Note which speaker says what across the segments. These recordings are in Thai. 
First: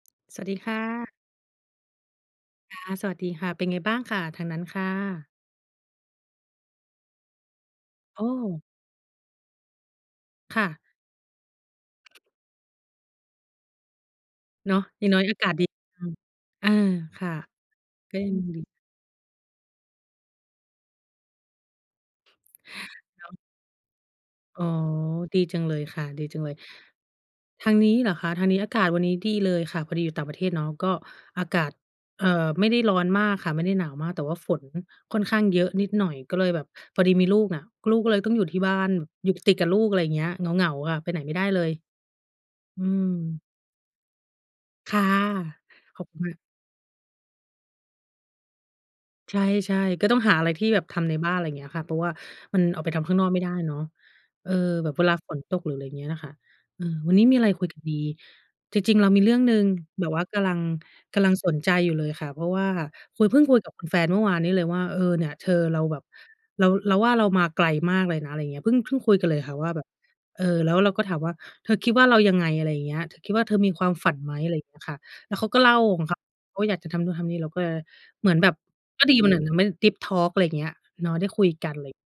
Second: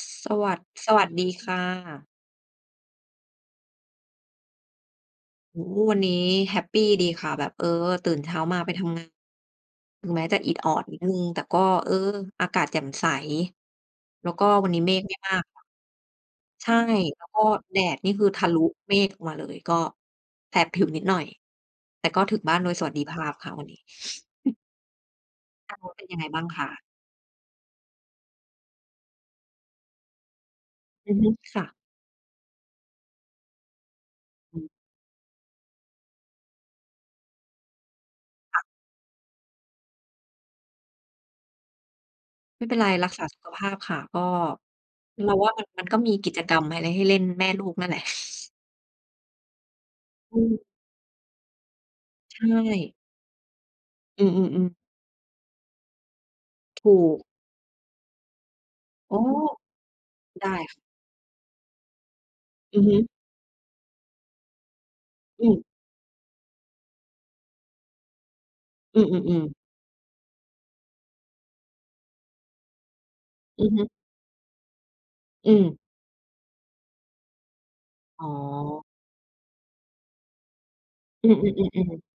Speaker 1: ส ส
Speaker 2: สว
Speaker 1: ว
Speaker 2: ัส
Speaker 1: ั
Speaker 2: ดี
Speaker 1: ส
Speaker 2: ค่
Speaker 1: สวัส
Speaker 2: ะ
Speaker 1: ดีค่ะ
Speaker 2: ค่ะ สวัสดีค่ะ เป็นไงบ้างค่ะ ทางนั้นค่ะ?
Speaker 1: โอ้โฮ! วันนี้แฮปปีดีค่ะ แบบ เออ ตื่น
Speaker 2: โอ
Speaker 1: เช้ามา
Speaker 2: ้!
Speaker 1: ไปทำงาน ถึงแม้จะอิด
Speaker 2: ค่
Speaker 1: ออ
Speaker 2: ะ
Speaker 1: ดนิดหนึ่ง แต่ก็ เออ อากาศแจ่มใส แล้วก็วัน
Speaker 2: เนา
Speaker 1: นี้
Speaker 2: ะ
Speaker 1: เม
Speaker 2: อ
Speaker 1: ฆ
Speaker 2: ย่า
Speaker 1: ไ
Speaker 2: ง
Speaker 1: ม่
Speaker 2: น้อย
Speaker 1: ม
Speaker 2: อ
Speaker 1: า
Speaker 2: า
Speaker 1: ก
Speaker 2: กาศ
Speaker 1: ค่ะ
Speaker 2: ดี อืม อ
Speaker 1: ใช
Speaker 2: า
Speaker 1: ่
Speaker 2: ค
Speaker 1: แล้ว
Speaker 2: ่ะ
Speaker 1: ก็แดดนี่
Speaker 2: ก็
Speaker 1: คื
Speaker 2: ย
Speaker 1: อ
Speaker 2: ัง
Speaker 1: ทะล
Speaker 2: ด
Speaker 1: ุ
Speaker 2: ี
Speaker 1: เมฆมาเลย ก็ แสบผิวนิดหน่อย แต่ก็ถึงบ้านโดยสวัสดิภ
Speaker 2: แล
Speaker 1: า
Speaker 2: ้
Speaker 1: พ
Speaker 2: ว
Speaker 1: ค่ะวันนี้
Speaker 2: อ๋อ ดีจัง
Speaker 1: ท
Speaker 2: เล
Speaker 1: าง
Speaker 2: ย
Speaker 1: นู้น
Speaker 2: ค
Speaker 1: เป
Speaker 2: ่
Speaker 1: ็
Speaker 2: ะ
Speaker 1: นยัง
Speaker 2: ด
Speaker 1: ไ
Speaker 2: ี
Speaker 1: ง
Speaker 2: จ
Speaker 1: บ
Speaker 2: ั
Speaker 1: ้า
Speaker 2: ง
Speaker 1: ง
Speaker 2: เลย
Speaker 1: คะ?
Speaker 2: ทางนี้ เหรอคะ ทางนี้ อากาศวันนี้ ดีเลยค่ะ พอดีอยู่ต่างประเทศเนาะ ก็
Speaker 1: อือฮึ
Speaker 2: อา
Speaker 1: ค
Speaker 2: ก
Speaker 1: ่
Speaker 2: าศ
Speaker 1: ะ
Speaker 2: เอ่อ ไม่ได้ร้อนมากค่ะ ไม่ได้หนาวมาก แต่ว่าฝ
Speaker 1: อื
Speaker 2: น
Speaker 1: ม
Speaker 2: ค่อนข้างเยอะนิดหน่อย ก็เลยแบบ พอดีมีลูกน่ะ ก ลูกก็เลยต้องอยู่ท
Speaker 1: ค
Speaker 2: ี่
Speaker 1: ่ะ
Speaker 2: บ้าน อยู่ติดกับลูก อะไรเงี้ย เหงา ๆ ค่ะ ไปไหนไม่ได้เลย
Speaker 1: ไม่เป็น
Speaker 2: อ
Speaker 1: ไ
Speaker 2: ื
Speaker 1: ร รั
Speaker 2: ม
Speaker 1: กษาสุขภาพค่ะ ก็
Speaker 2: ค่ะ
Speaker 1: เราว่ามัน มันก
Speaker 2: ข
Speaker 1: ็
Speaker 2: อบ
Speaker 1: มี
Speaker 2: คุณ
Speaker 1: กิ
Speaker 2: ค่ะ
Speaker 1: จกรรมอะไรให้เล่น แม่ลูกนั่นแหละ
Speaker 2: ใช่ ๆ ก็ต้องหา
Speaker 1: อื
Speaker 2: อะไรท
Speaker 1: อ
Speaker 2: ี่แบบทำในบ้าน ไรเงี้ยค่ะ เพราะว่า
Speaker 1: ใช
Speaker 2: มันออกไป
Speaker 1: ่
Speaker 2: ทำข้างนอกไม่ได้เนาะ
Speaker 1: อื
Speaker 2: เออ
Speaker 1: อ ๆ ๆ
Speaker 2: แบบเวลาฝนตก หรือไรเงี้ยน่ะค่ะ เอ
Speaker 1: ถ
Speaker 2: อ
Speaker 1: ู
Speaker 2: วั
Speaker 1: ก
Speaker 2: นนี้มีไรคุยกันดี จริง ๆ เรา
Speaker 1: อ๋
Speaker 2: ม
Speaker 1: อ
Speaker 2: ีเรื่องหนึ่งแบบว่าก
Speaker 1: ได
Speaker 2: ำล
Speaker 1: ้
Speaker 2: ัง
Speaker 1: ค่ะ
Speaker 2: กำลังสนใจอยู่เลยค่ะ เพราะว่า
Speaker 1: อือฮึ
Speaker 2: คุย เพิ่งคุยกับแฟนเมื่อวานนี้เลยว่า "เออ เนี่ย
Speaker 1: อ
Speaker 2: เธ
Speaker 1: ื
Speaker 2: อ
Speaker 1: ม
Speaker 2: เราแบบ เรา เราว่าเรามาไกลมากเลยนะ" ไรเงี้ย เพิ่ง เพิ่
Speaker 1: อ
Speaker 2: ง
Speaker 1: ื
Speaker 2: คุยกันเล
Speaker 1: อ
Speaker 2: ยค
Speaker 1: ๆ ๆ
Speaker 2: ่ะว่า แบบ เออ แล้วเราก็ถามว่า "เธอคิดว่า เรายังไง?" อะไรอย่างเงี้ย "เธอคิดว่า เธอ
Speaker 1: อื
Speaker 2: ม
Speaker 1: อ
Speaker 2: ี
Speaker 1: ฮ
Speaker 2: ค
Speaker 1: ึ
Speaker 2: วามฝันไหม?" อะไรอย่างเงี้ยค่ะ แล้วเข
Speaker 1: อื
Speaker 2: าก็เล่
Speaker 1: ม
Speaker 2: าของเขา เขาอยากจะทำนู่นทำนี่ เราก็เลย
Speaker 1: อ๋
Speaker 2: เหมือนแบบ
Speaker 1: อ
Speaker 2: ก็ดีเหมือนมัน ดีปทอร์ก อะไรเงี้ย เนาะ ไ
Speaker 1: อ
Speaker 2: ด้
Speaker 1: ือ
Speaker 2: คุยกัน ไรอย่า
Speaker 1: ๆ
Speaker 2: ง
Speaker 1: ๆ
Speaker 2: เ
Speaker 1: ๆ
Speaker 2: งี้ย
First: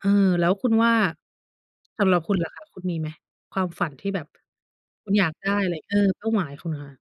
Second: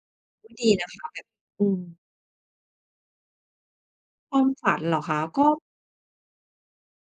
Speaker 2: เออ แล
Speaker 1: อ
Speaker 2: ้
Speaker 1: ุ๊ย!
Speaker 2: ว
Speaker 1: ด
Speaker 2: คุ
Speaker 1: ี
Speaker 2: ณ
Speaker 1: น
Speaker 2: ว
Speaker 1: ะ
Speaker 2: ่า
Speaker 1: คะ แบบ อืม
Speaker 2: สำหรับคุณล่ะคะ คุณมีไหม? ความฝันที่แบบ
Speaker 1: ความมฝันเหรอ
Speaker 2: คุ
Speaker 1: ค
Speaker 2: ณ
Speaker 1: ะ?
Speaker 2: อยาก
Speaker 1: ก
Speaker 2: ไ
Speaker 1: ็
Speaker 2: ด้อะไร? เออ เป้าหมายคุณค่ะ